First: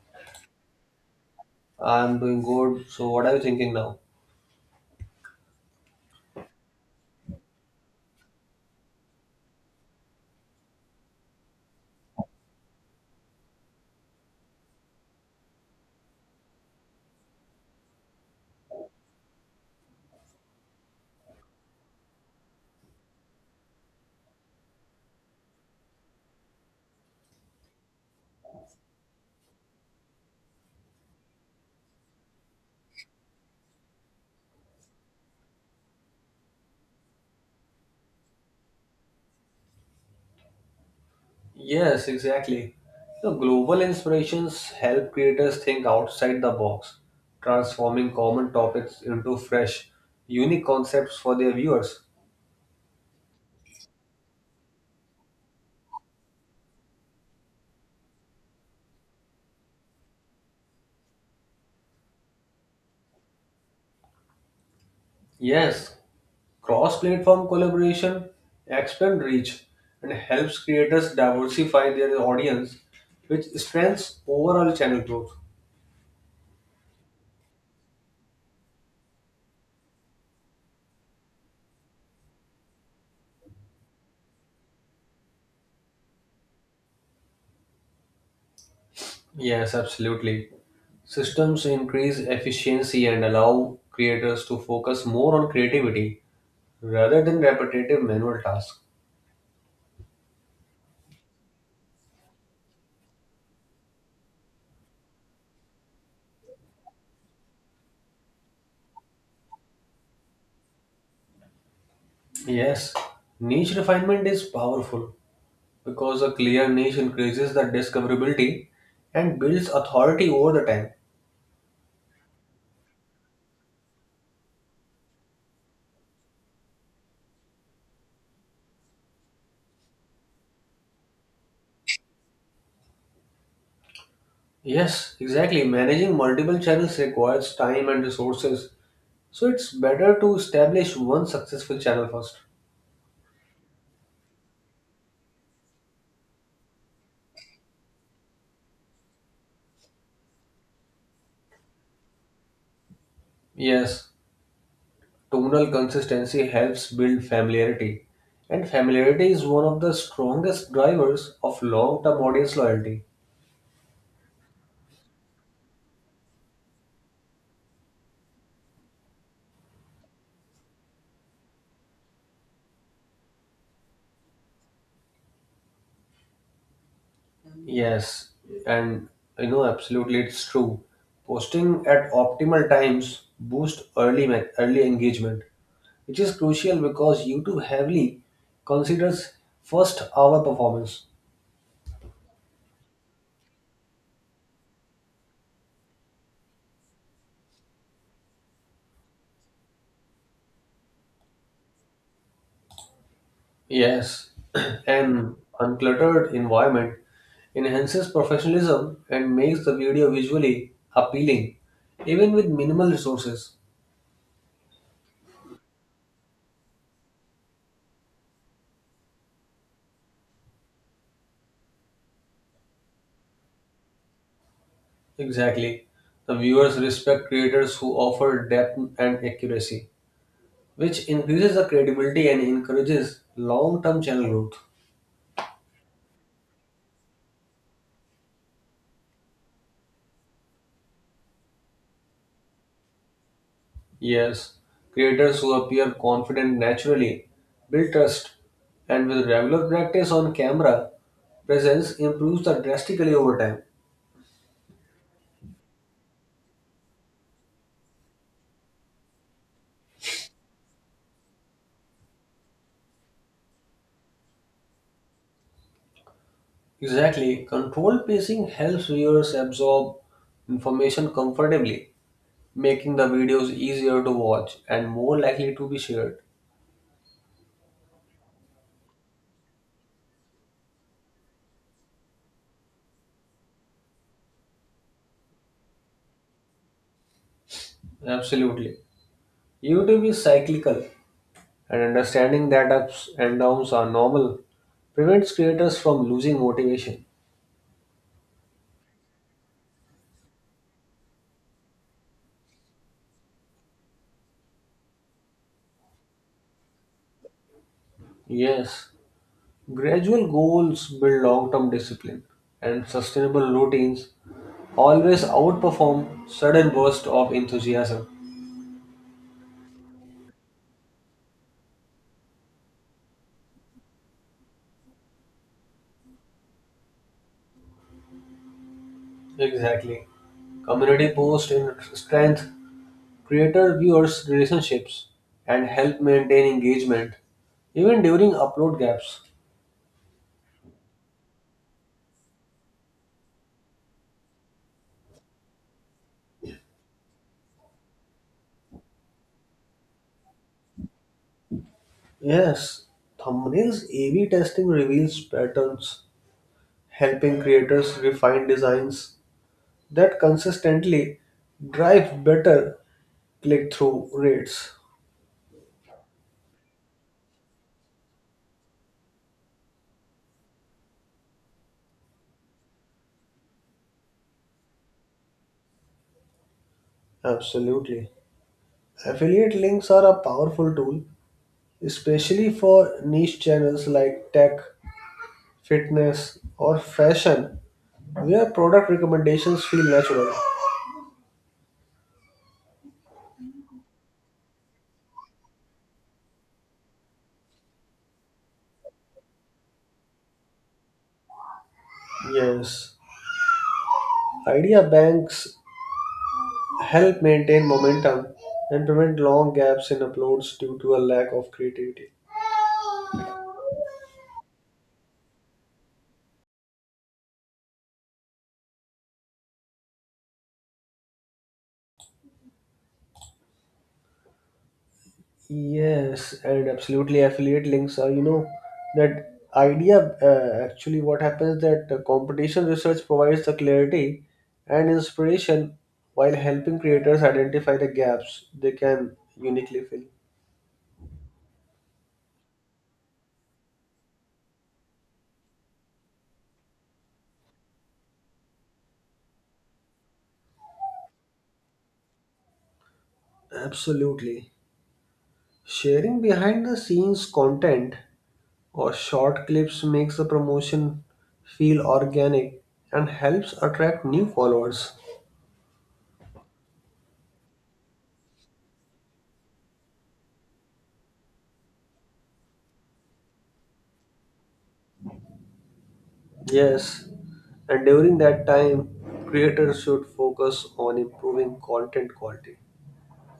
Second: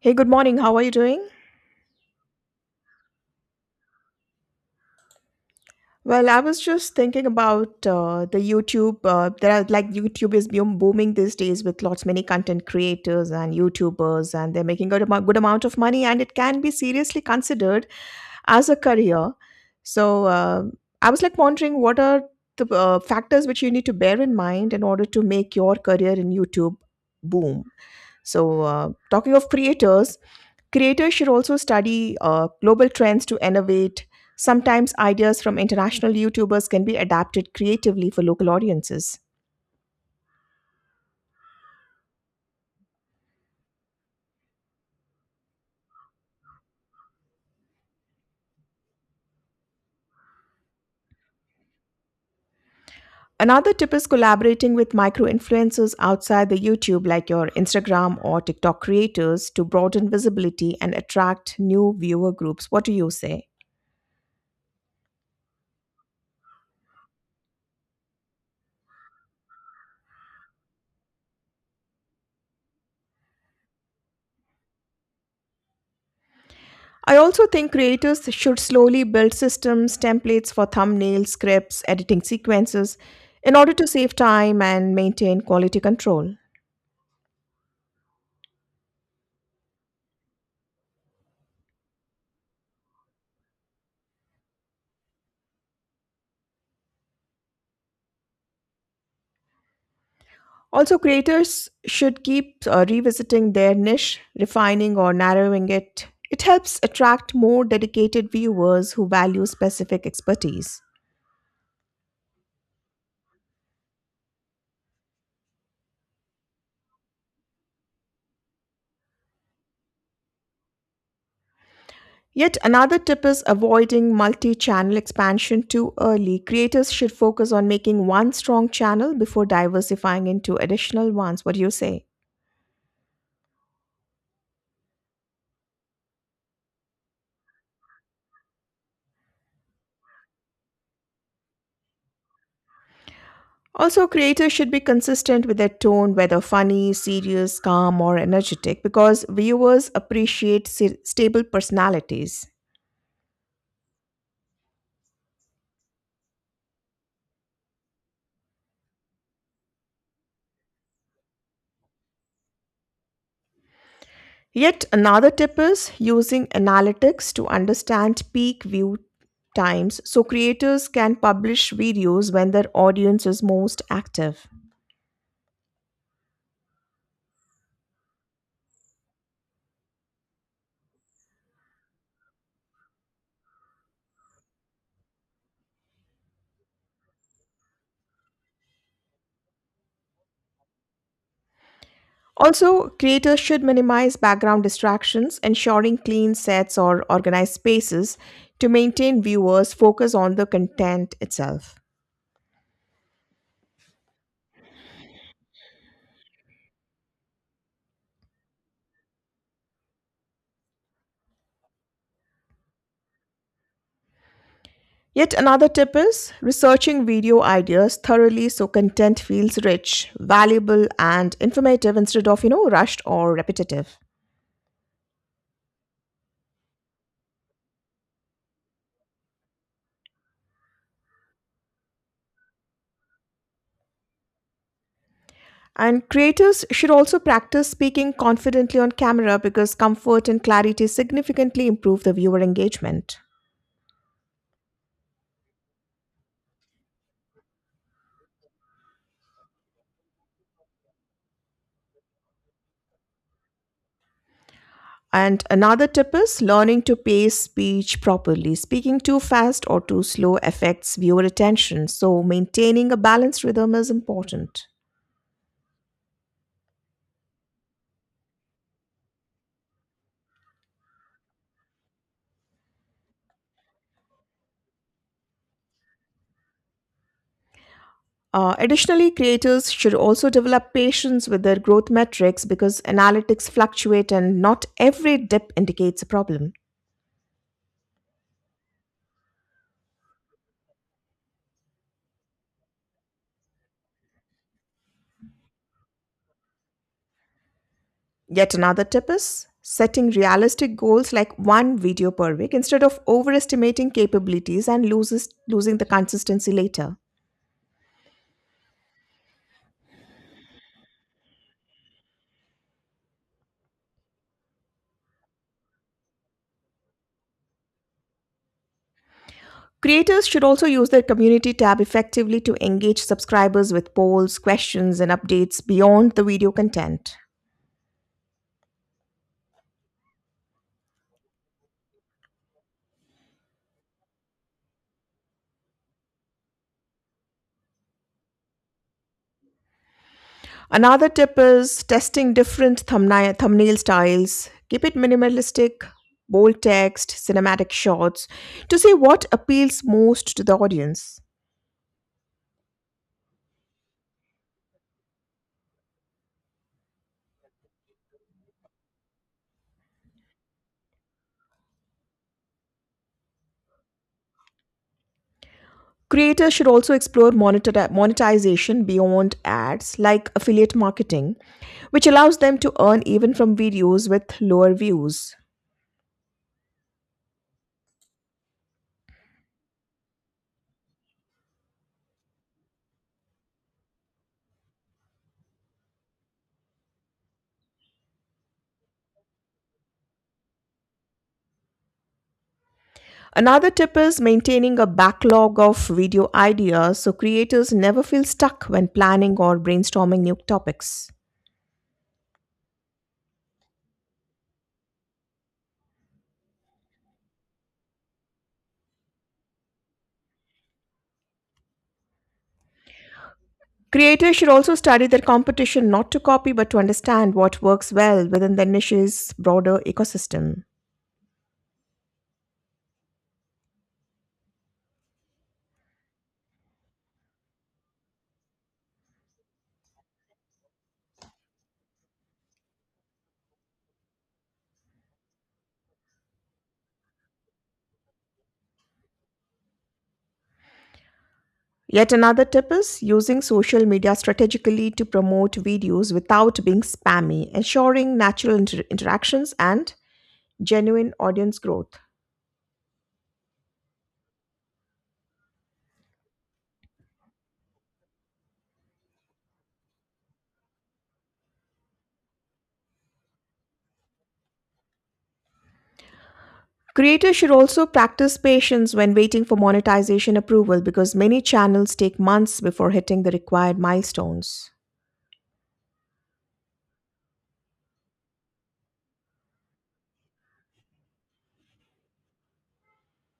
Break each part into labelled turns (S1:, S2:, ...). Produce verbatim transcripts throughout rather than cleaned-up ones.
S1: Hey, good morning. How are you doing?
S2: I'm doing good. So, what are you thinking now?
S1: Well, I was just thinking about uh, the YouTube. Uh, there are like YouTube is boom- booming these days with lots many content creators and YouTubers, and they're making a good amou- good amount of money, and it can be seriously considered as a career. So uh, I was like wondering what are the uh, factors which you need to bear in mind in order to make your career in YouTube boom. So uh, talking of creators, creators should also study uh, global trends to innovate. Sometimes ideas from international YouTubers can be adapted creatively for local audiences.
S2: Yes, exactly. You global inspirations help creators think outside the box, transforming common topics into fresh, unique concepts for their viewers.
S1: Another tip is collaborating with micro influencers outside the YouTube, like your Instagram or TikTok creators, to broaden visibility and attract new viewer groups. What do you say?
S2: Yes, cross platform collaboration expands reach and helps creators diversify their audience, which strengthens overall channel growth.
S1: I also think creators should slowly build systems, templates for thumbnails, scripts, editing sequences in order to save time and maintain quality control.
S2: Yes, absolutely. Systems increase efficiency and allow creators to focus more on creativity rather than repetitive manual tasks.
S1: Also, creators should keep uh, revisiting their niche, refining or narrowing it. It helps attract more dedicated viewers who value specific expertise.
S2: Yes, niche refinement is powerful because a clear niche increases the discoverability and builds authority over the time.
S1: Yet another tip is avoiding multi channel expansion too early. Creators should focus on making one strong channel before diversifying into additional ones. What do you say?
S2: Yes, exactly. Managing multiple channels requires time and resources, so it's better to establish one successful channel first.
S1: Also, creators should be consistent with their tone, whether funny, serious, calm, or energetic, because viewers appreciate se- stable personalities.
S2: Yes, tonal consistency helps build familiarity, and familiarity is one of the strongest drivers of long term audience loyalty.
S1: Yet another tip is using analytics to understand peak view times so creators can publish videos when their audience is most active.
S2: Yes, and you know, absolutely, it's true. Posting at optimal times boost early ma- early engagement, which is crucial because YouTube heavily considers first hour performance.
S1: Also, creators should minimize background distractions, ensuring clean sets or organized spaces to maintain viewers focus on the content itself.
S2: Yes, an uncluttered environment enhances professionalism and makes the video visually appealing, even with minimal resources.
S1: Yet another tip is researching video ideas thoroughly so content feels rich, valuable and informative instead of, you know, rushed or repetitive.
S2: Exactly, the viewers respect creators who offer depth and accuracy, which increases the credibility and encourages long term channel growth.
S1: And creators should also practice speaking confidently on camera because comfort and clarity significantly improve the viewer engagement.
S2: Yes, creators who appear confident naturally build trust, and with regular practice on camera, presence improves the drastically over time.
S1: And another tip is learning to pace speech properly. Speaking too fast or too slow affects viewer attention, so maintaining a balanced rhythm is important.
S2: Exactly, controlled pacing helps viewers absorb information comfortably, making the videos easier to watch and more likely to be shared.
S1: Uh, additionally, creators should also develop patience with their growth metrics because analytics fluctuate and not every dip indicates a problem.
S2: Absolutely. YouTube is cyclical, and understanding that ups and downs are normal prevents creators from losing motivation.
S1: Yet another tip is setting realistic goals like one video per week instead of overestimating capabilities and loses, losing the consistency later.
S2: Yes, gradual goals build long term discipline, and sustainable routines always outperform sudden bursts of enthusiasm.
S1: Creators should also use their community tab effectively to engage subscribers with polls, questions, and updates beyond the video content.
S2: Exactly. Community posts in strength creator viewers' relationships and help maintain engagement even during upload gaps.
S1: Another tip is testing different thumbnail, thumbnail styles. Keep it minimalistic, bold text, cinematic shots to see what appeals most to the audience.
S2: Yes, thumbnails A B testing reveals patterns helping creators refine designs that consistently drive better click through rates.
S1: Creators should also explore monetita- monetization beyond ads, like affiliate marketing, which allows them to earn even from videos with lower views.
S2: Absolutely. Affiliate links are a powerful tool, especially for niche channels like tech, fitness, or fashion, where product recommendations feel natural.
S1: Another tip is maintaining a backlog of video ideas so creators never feel stuck when planning or brainstorming new topics.
S2: Yes. Idea banks help maintain momentum and prevent long gaps in uploads due to a lack of creativity.
S1: Creators should also study their competition not to copy but to understand what works well within their niche's broader ecosystem.
S2: Yes, and absolutely affiliate links are, you know, that idea, uh, actually what happens that the competition research provides the clarity and inspiration while helping creators identify the gaps they can uniquely fill.
S1: Yet another tip is using social media strategically to promote videos without being spammy, ensuring natural inter- interactions and genuine audience growth.
S2: Absolutely. Sharing behind the scenes content or short clips makes the promotion feel organic and helps attract new followers.
S1: Creators should also practice patience when waiting for monetization approval because many channels take months before hitting the required milestones.
S2: Yes, and during that time, creators should focus on improving content quality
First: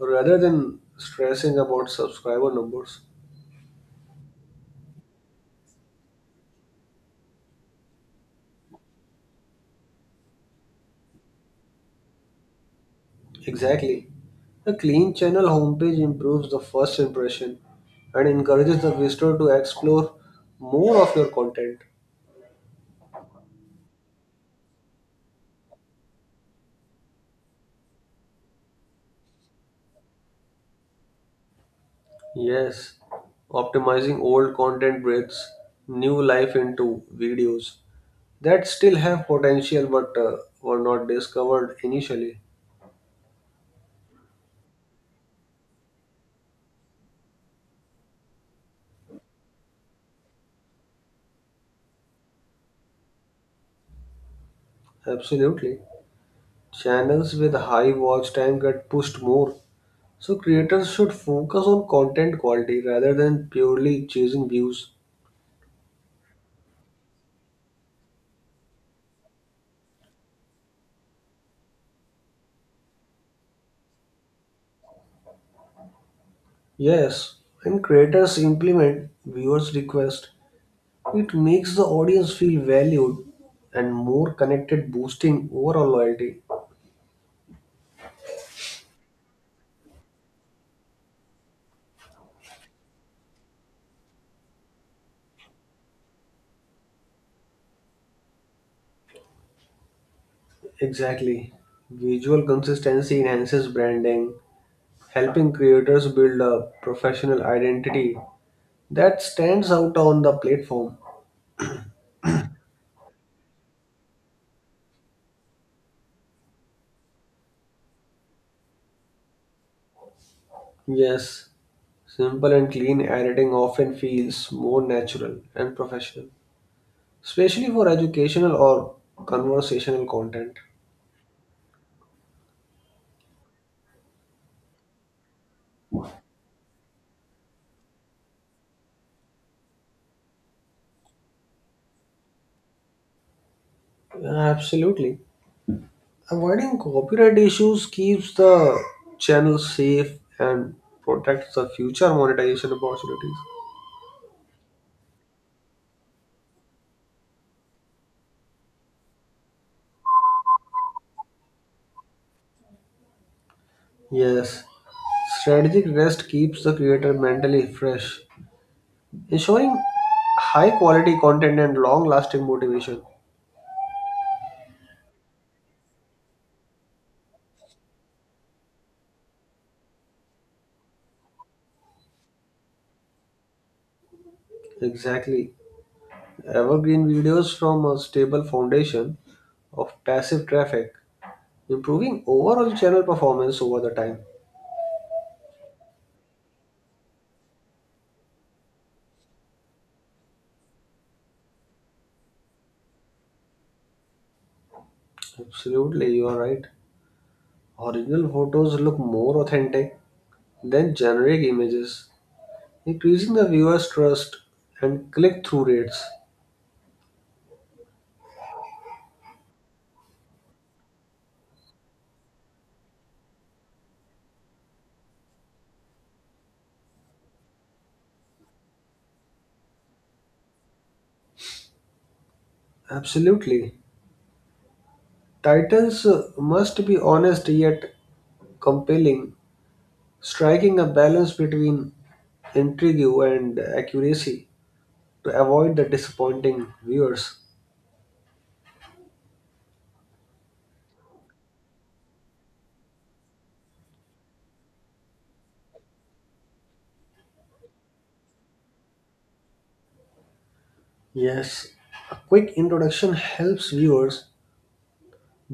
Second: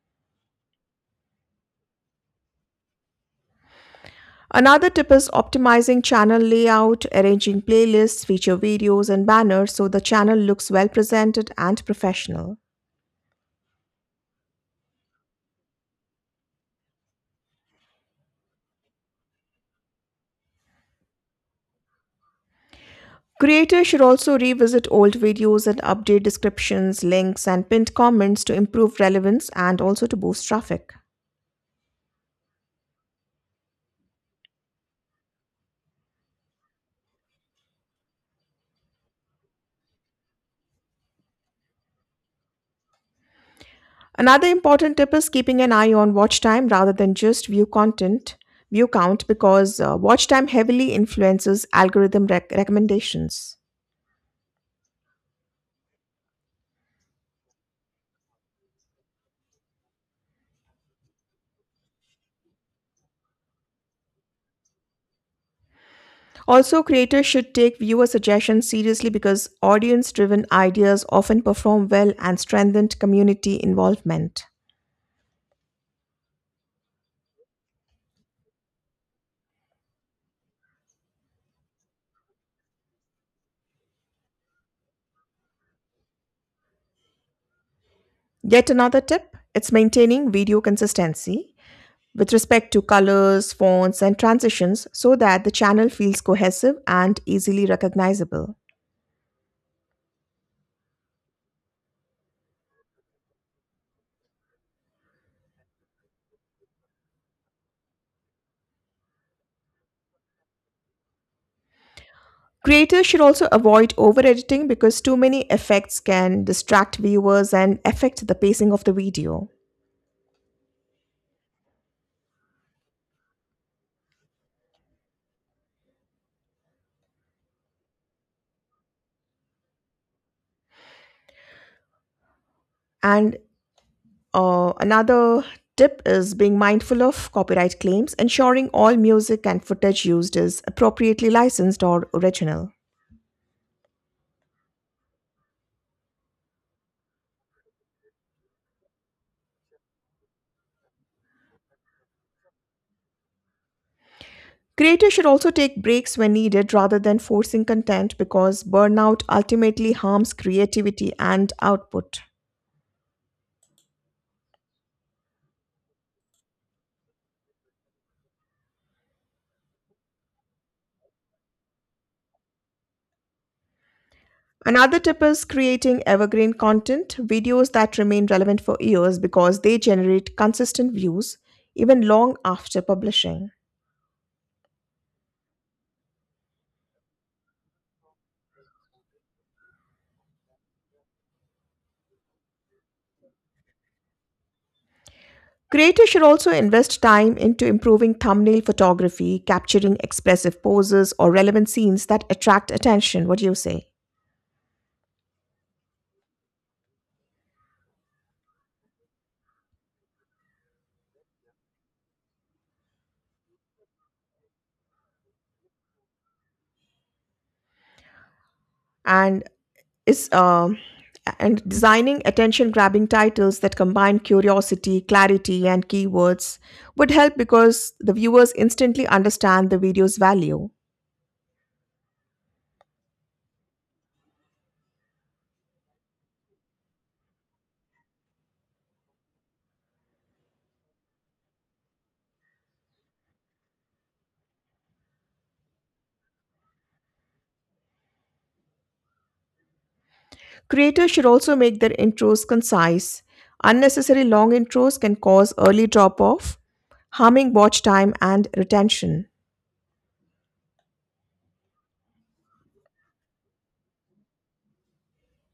S2: rather than stressing about subscriber numbers.
S1: Another tip is optimizing channel layout, arranging playlists, feature videos, and banners so the channel looks well presented and professional.
S2: Exactly. A clean channel homepage improves the first impression and encourages the visitor to explore more of your content.
S1: Creators should also revisit old videos and update descriptions, links, and pinned comments to improve relevance and also to boost traffic.
S2: Yes, optimizing old content breathes new life into videos that still have potential, but uh, were not discovered initially.
S1: Another important tip is keeping an eye on watch time rather than just view content, view count, because uh, watch time heavily influences algorithm rec- recommendations.
S2: Absolutely. Channels with high watch time get pushed more. So creators should focus on content quality rather than purely chasing views.
S1: Also, creators should take viewer suggestions seriously because audience driven ideas often perform well and strengthen community involvement.
S2: Yes, when creators implement viewers' request, it makes the audience feel valued and more connected, boosting overall loyalty.
S1: Yet another tip it's maintaining video consistency with respect to colors, fonts, and transitions so that the channel feels cohesive and easily recognizable.
S2: Exactly. Visual consistency enhances branding, helping creators build a professional identity that stands out on the platform.
S1: Creators should also avoid over editing because too many effects can distract viewers and affect the pacing of the video.
S2: Yes, simple and clean editing often feels more natural and professional, especially for educational or conversational content.
S1: And Uh, another tip is being mindful of copyright claims, ensuring all music and footage used is appropriately licensed or original.
S2: Absolutely. Avoiding copyright issues keeps the channel safe and protects the future monetization opportunities.
S1: Creators should also take breaks when needed rather than forcing content because burnout ultimately harms creativity and output.
S2: Yes, strategic rest keeps the creator mentally fresh, ensuring high quality content and long lasting motivation.
S1: Another tip is creating evergreen content, videos that remain relevant for years because they generate consistent views even long after publishing.
S2: Exactly. Evergreen videos from a stable foundation of passive traffic, improving overall channel performance over the time.
S1: Creators should also invest time into improving thumbnail photography, capturing expressive poses or relevant scenes that attract attention. What do you say?
S2: Absolutely, you are right. Original photos look more authentic than generic images, increasing the viewer's trust and click through rates.
S1: And is um and designing attention grabbing titles that combine curiosity, clarity, and keywords would help because the viewers instantly understand the video's value.
S2: Absolutely. Titles uh, must be honest yet compelling, striking a balance between intrigue and accuracy to avoid the disappointing viewers.
S1: Creators should also make their intros concise. Unnecessary long intros can cause early drop off, harming watch time and retention.
S2: Yes, a quick introduction helps viewers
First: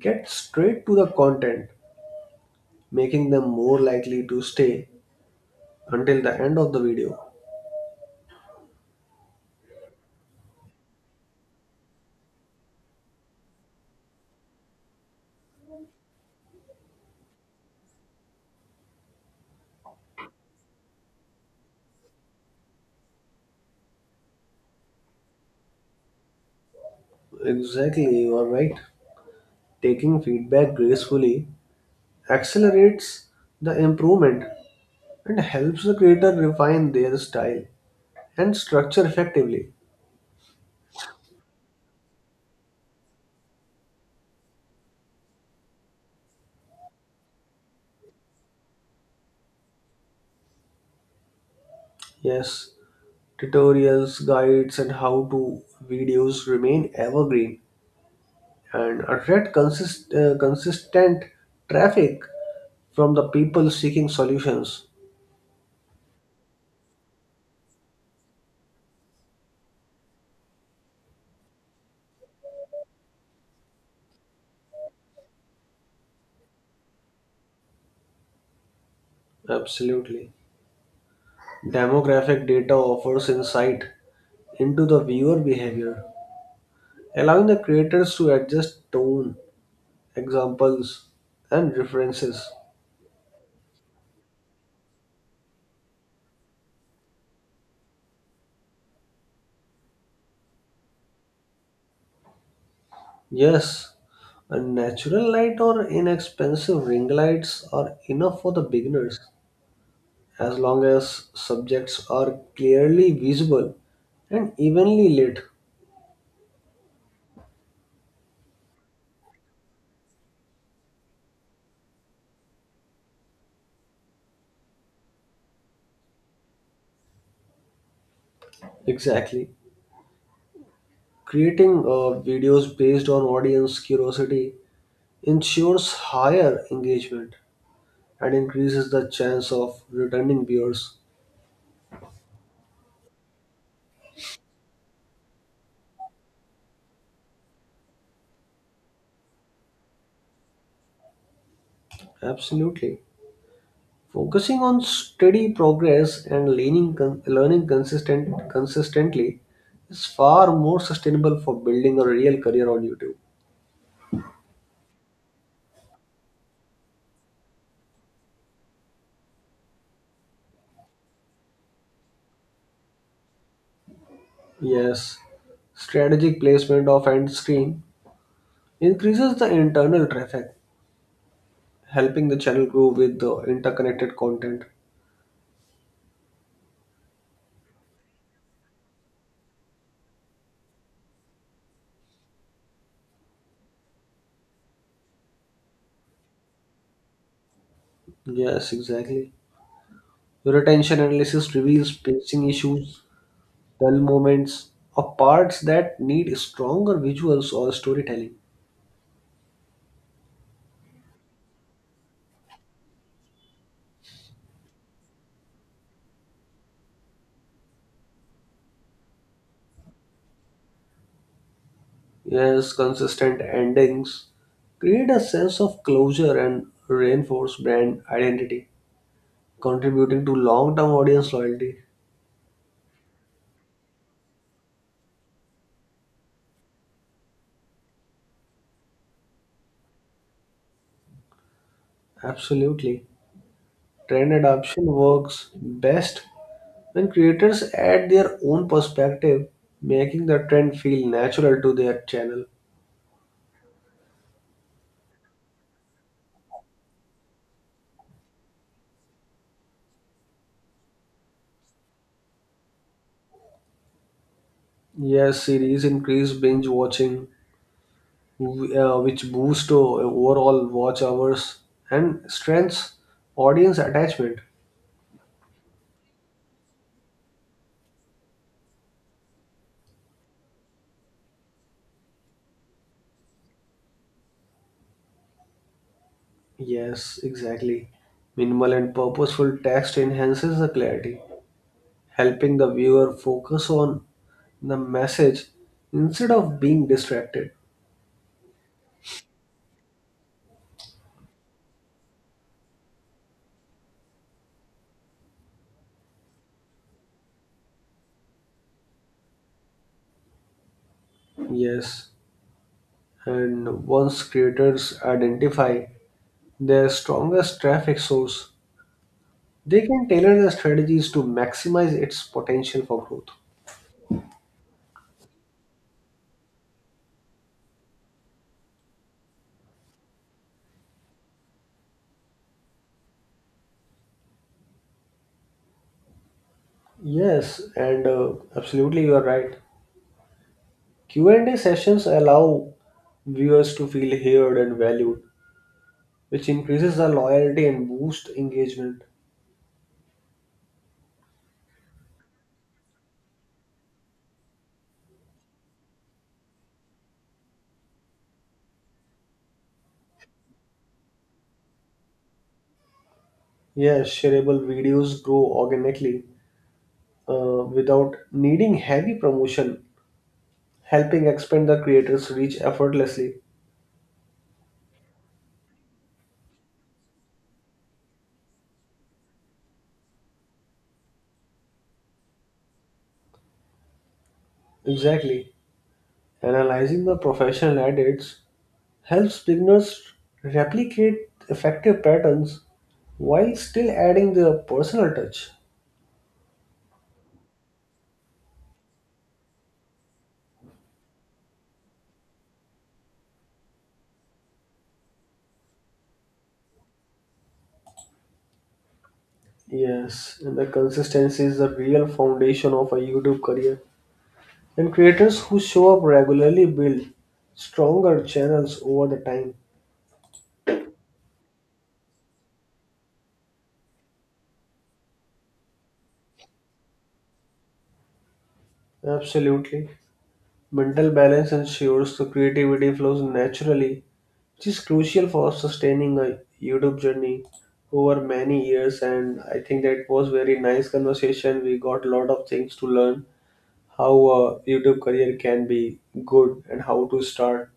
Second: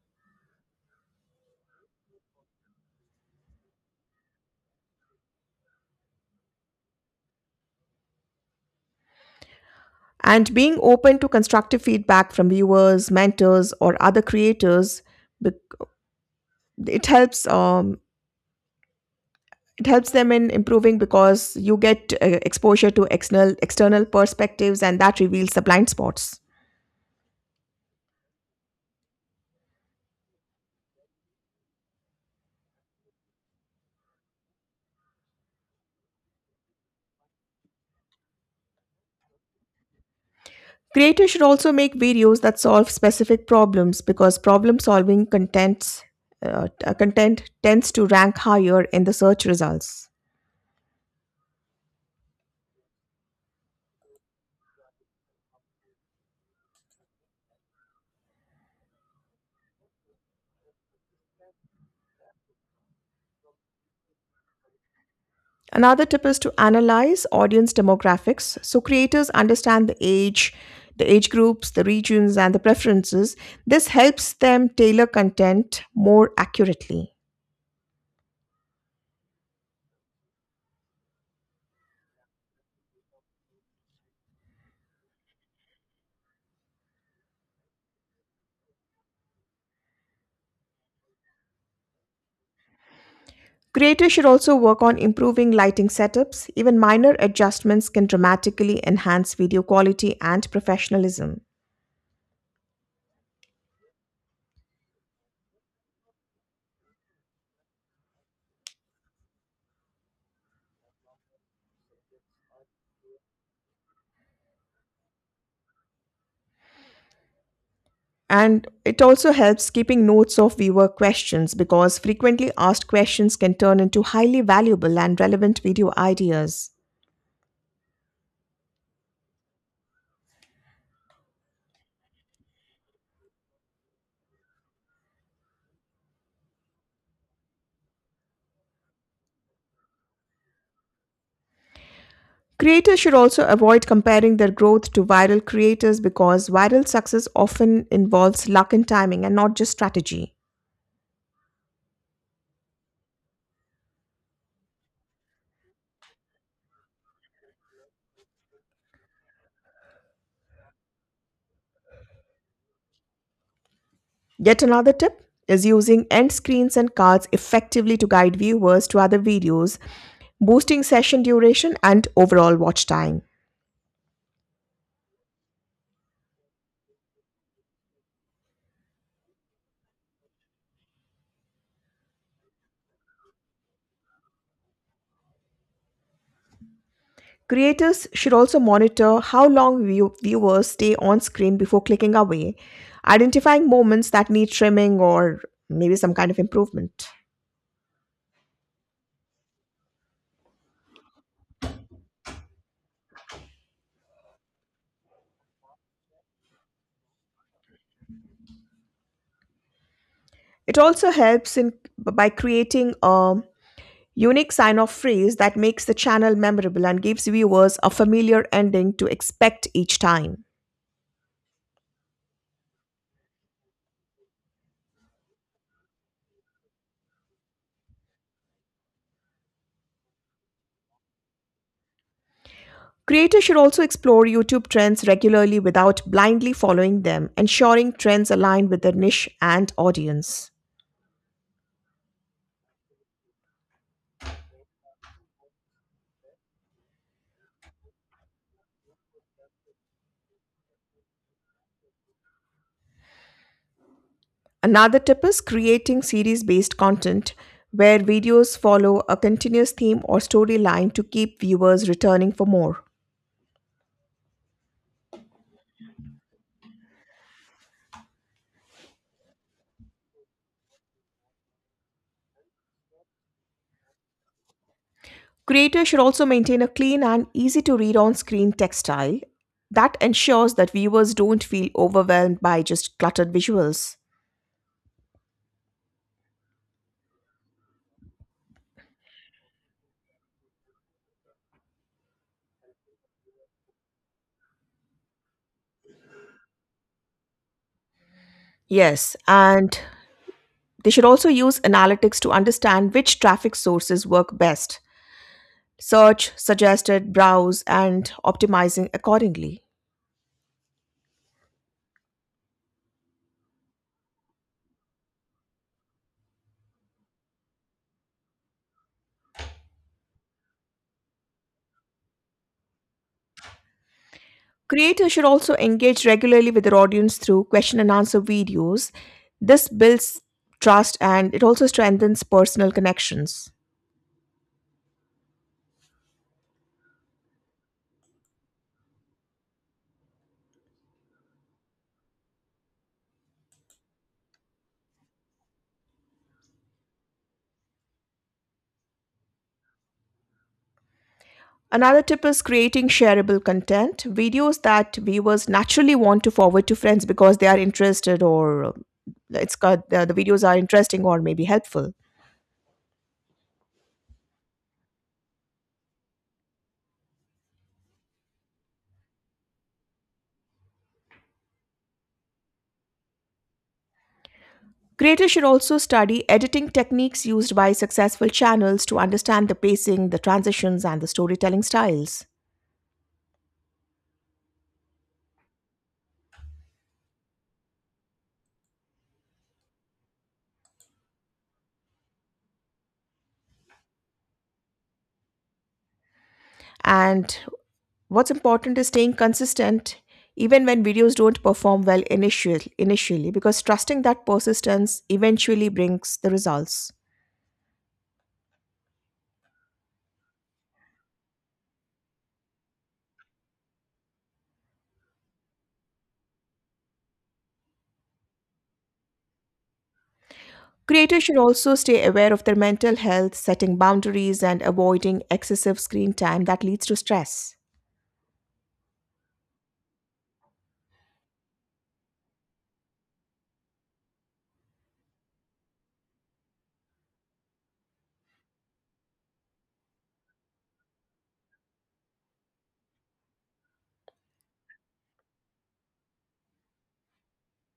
S2: get straight to the content, making them more likely to stay until the end of the video.
S1: And being open to constructive feedback from viewers, mentors, or other creators, bec- it helps. Um, it helps them in improving because you get uh, exposure to external external perspectives, and that reveals the blind spots.
S2: Exactly, you are right. Taking feedback gracefully accelerates the improvement and helps the creator refine their style and structure effectively.
S1: Creators should also make videos that solve specific problems because problem solving contents, uh, t- uh, content tends to rank higher in the search results.
S2: Yes, tutorials, guides, and how to videos remain evergreen and attract consist- uh, consistent traffic from the people seeking solutions.
S1: Another tip is to analyze audience demographics so creators understand the age, the age groups, the regions, and the preferences. This helps them tailor content more accurately.
S2: Absolutely. Demographic data offers insight into the viewer behavior, allowing the creators to adjust tone, examples, and references.
S1: Creators should also work on improving lighting setups. Even minor adjustments can dramatically enhance video quality and professionalism.
S2: Yes, a natural light or inexpensive ring lights are enough for the beginners as long as subjects are clearly visible and evenly lit.
S1: And it also helps keeping notes of viewer questions because frequently asked questions can turn into highly valuable and relevant video ideas.
S2: Exactly. Creating uh, videos based on audience curiosity ensures higher engagement and increases the chance of returning viewers.
S1: Creators should also avoid comparing their growth to viral creators because viral success often involves luck and timing and not just strategy.
S2: Absolutely. Focusing on steady progress and learning, con- learning consistent, consistently is far more sustainable for building a real career on YouTube.
S1: Yet another tip is using end screens and cards effectively to guide viewers to other videos, boosting session duration and overall watch time.
S2: Yes, strategic placement of end screen increases the internal traffic, helping the channel grow with the interconnected content.
S1: Creators should also monitor how long view- viewers stay on screen before clicking away, identifying moments that need trimming or maybe some kind of improvement.
S2: Yes, exactly. Retention analysis reveals pacing issues, dull moments, or parts that need stronger visuals or storytelling.
S1: It also helps in by creating a unique sign-off phrase that makes the channel memorable and gives viewers a familiar ending to expect each time.
S2: Yes, consistent endings create a sense of closure and reinforce brand identity, contributing to long term audience loyalty.
S1: Creators should also explore YouTube trends regularly without blindly following them, ensuring trends align with their niche and audience.
S2: Absolutely. Trend adoption works best when creators add their own perspective, making the trend feel natural to their channel.
S1: Another tip is creating series based content where videos follow a continuous theme or storyline to keep viewers returning for more.
S2: Yes, series increase binge watching, uh, which boost o- overall watch hours and strengths audience attachment.
S1: Creators should also maintain a clean and easy to read on screen text style that ensures that viewers don't feel overwhelmed by just cluttered visuals.
S2: Yes, exactly. Minimal and purposeful text enhances the clarity, helping the viewer focus on the message instead of being distracted.
S1: Yes, and they should also use analytics to understand which traffic sources work best. Search, suggested, browse, and optimizing accordingly.
S2: Yes, and once creators identify their strongest traffic source, they can tailor their strategies to maximize its potential for growth.
S1: Creators should also engage regularly with their audience through question and answer videos. This builds trust and it also strengthens personal connections.
S2: Yes, and uh, absolutely you are right. Q and A sessions allow viewers to feel heard and valued, which increases the loyalty and boosts engagement.
S1: Another tip is creating shareable content, videos that viewers naturally want to forward to friends because they are interested or uh, it's got the, the videos are interesting or maybe helpful.
S2: Yes, shareable videos grow organically uh, without needing heavy promotion, helping expand the creator's reach effortlessly.
S1: Creators should also study editing techniques used by successful channels to understand the pacing, the transitions, and the storytelling styles.
S2: Exactly. Analyzing the professional edits helps beginners replicate effective patterns while still adding their personal touch.
S1: And what's important is staying consistent even when videos don't perform well initial, initially, because trusting that persistence eventually brings the results.
S2: Yes, and the consistency is the real foundation of a YouTube career. And creators who show up regularly build stronger channels over the time.
S1: Creators should also stay aware of their mental health, setting boundaries, and avoiding excessive screen time that leads to stress.
S2: Absolutely. Mental balance ensures the creativity flows naturally, which is crucial for sustaining a YouTube journey over many years. And I think that was very nice conversation. We got a lot of things to learn how a YouTube career can be good and how to start.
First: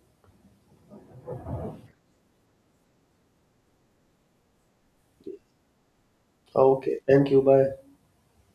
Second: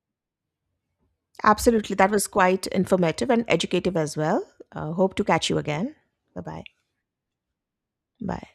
S1: Absolutely. That was quite informative and educative as well. Uh, hope to catch you again. Bye bye.
S2: Okay, thank you. Bye.
S1: Bye.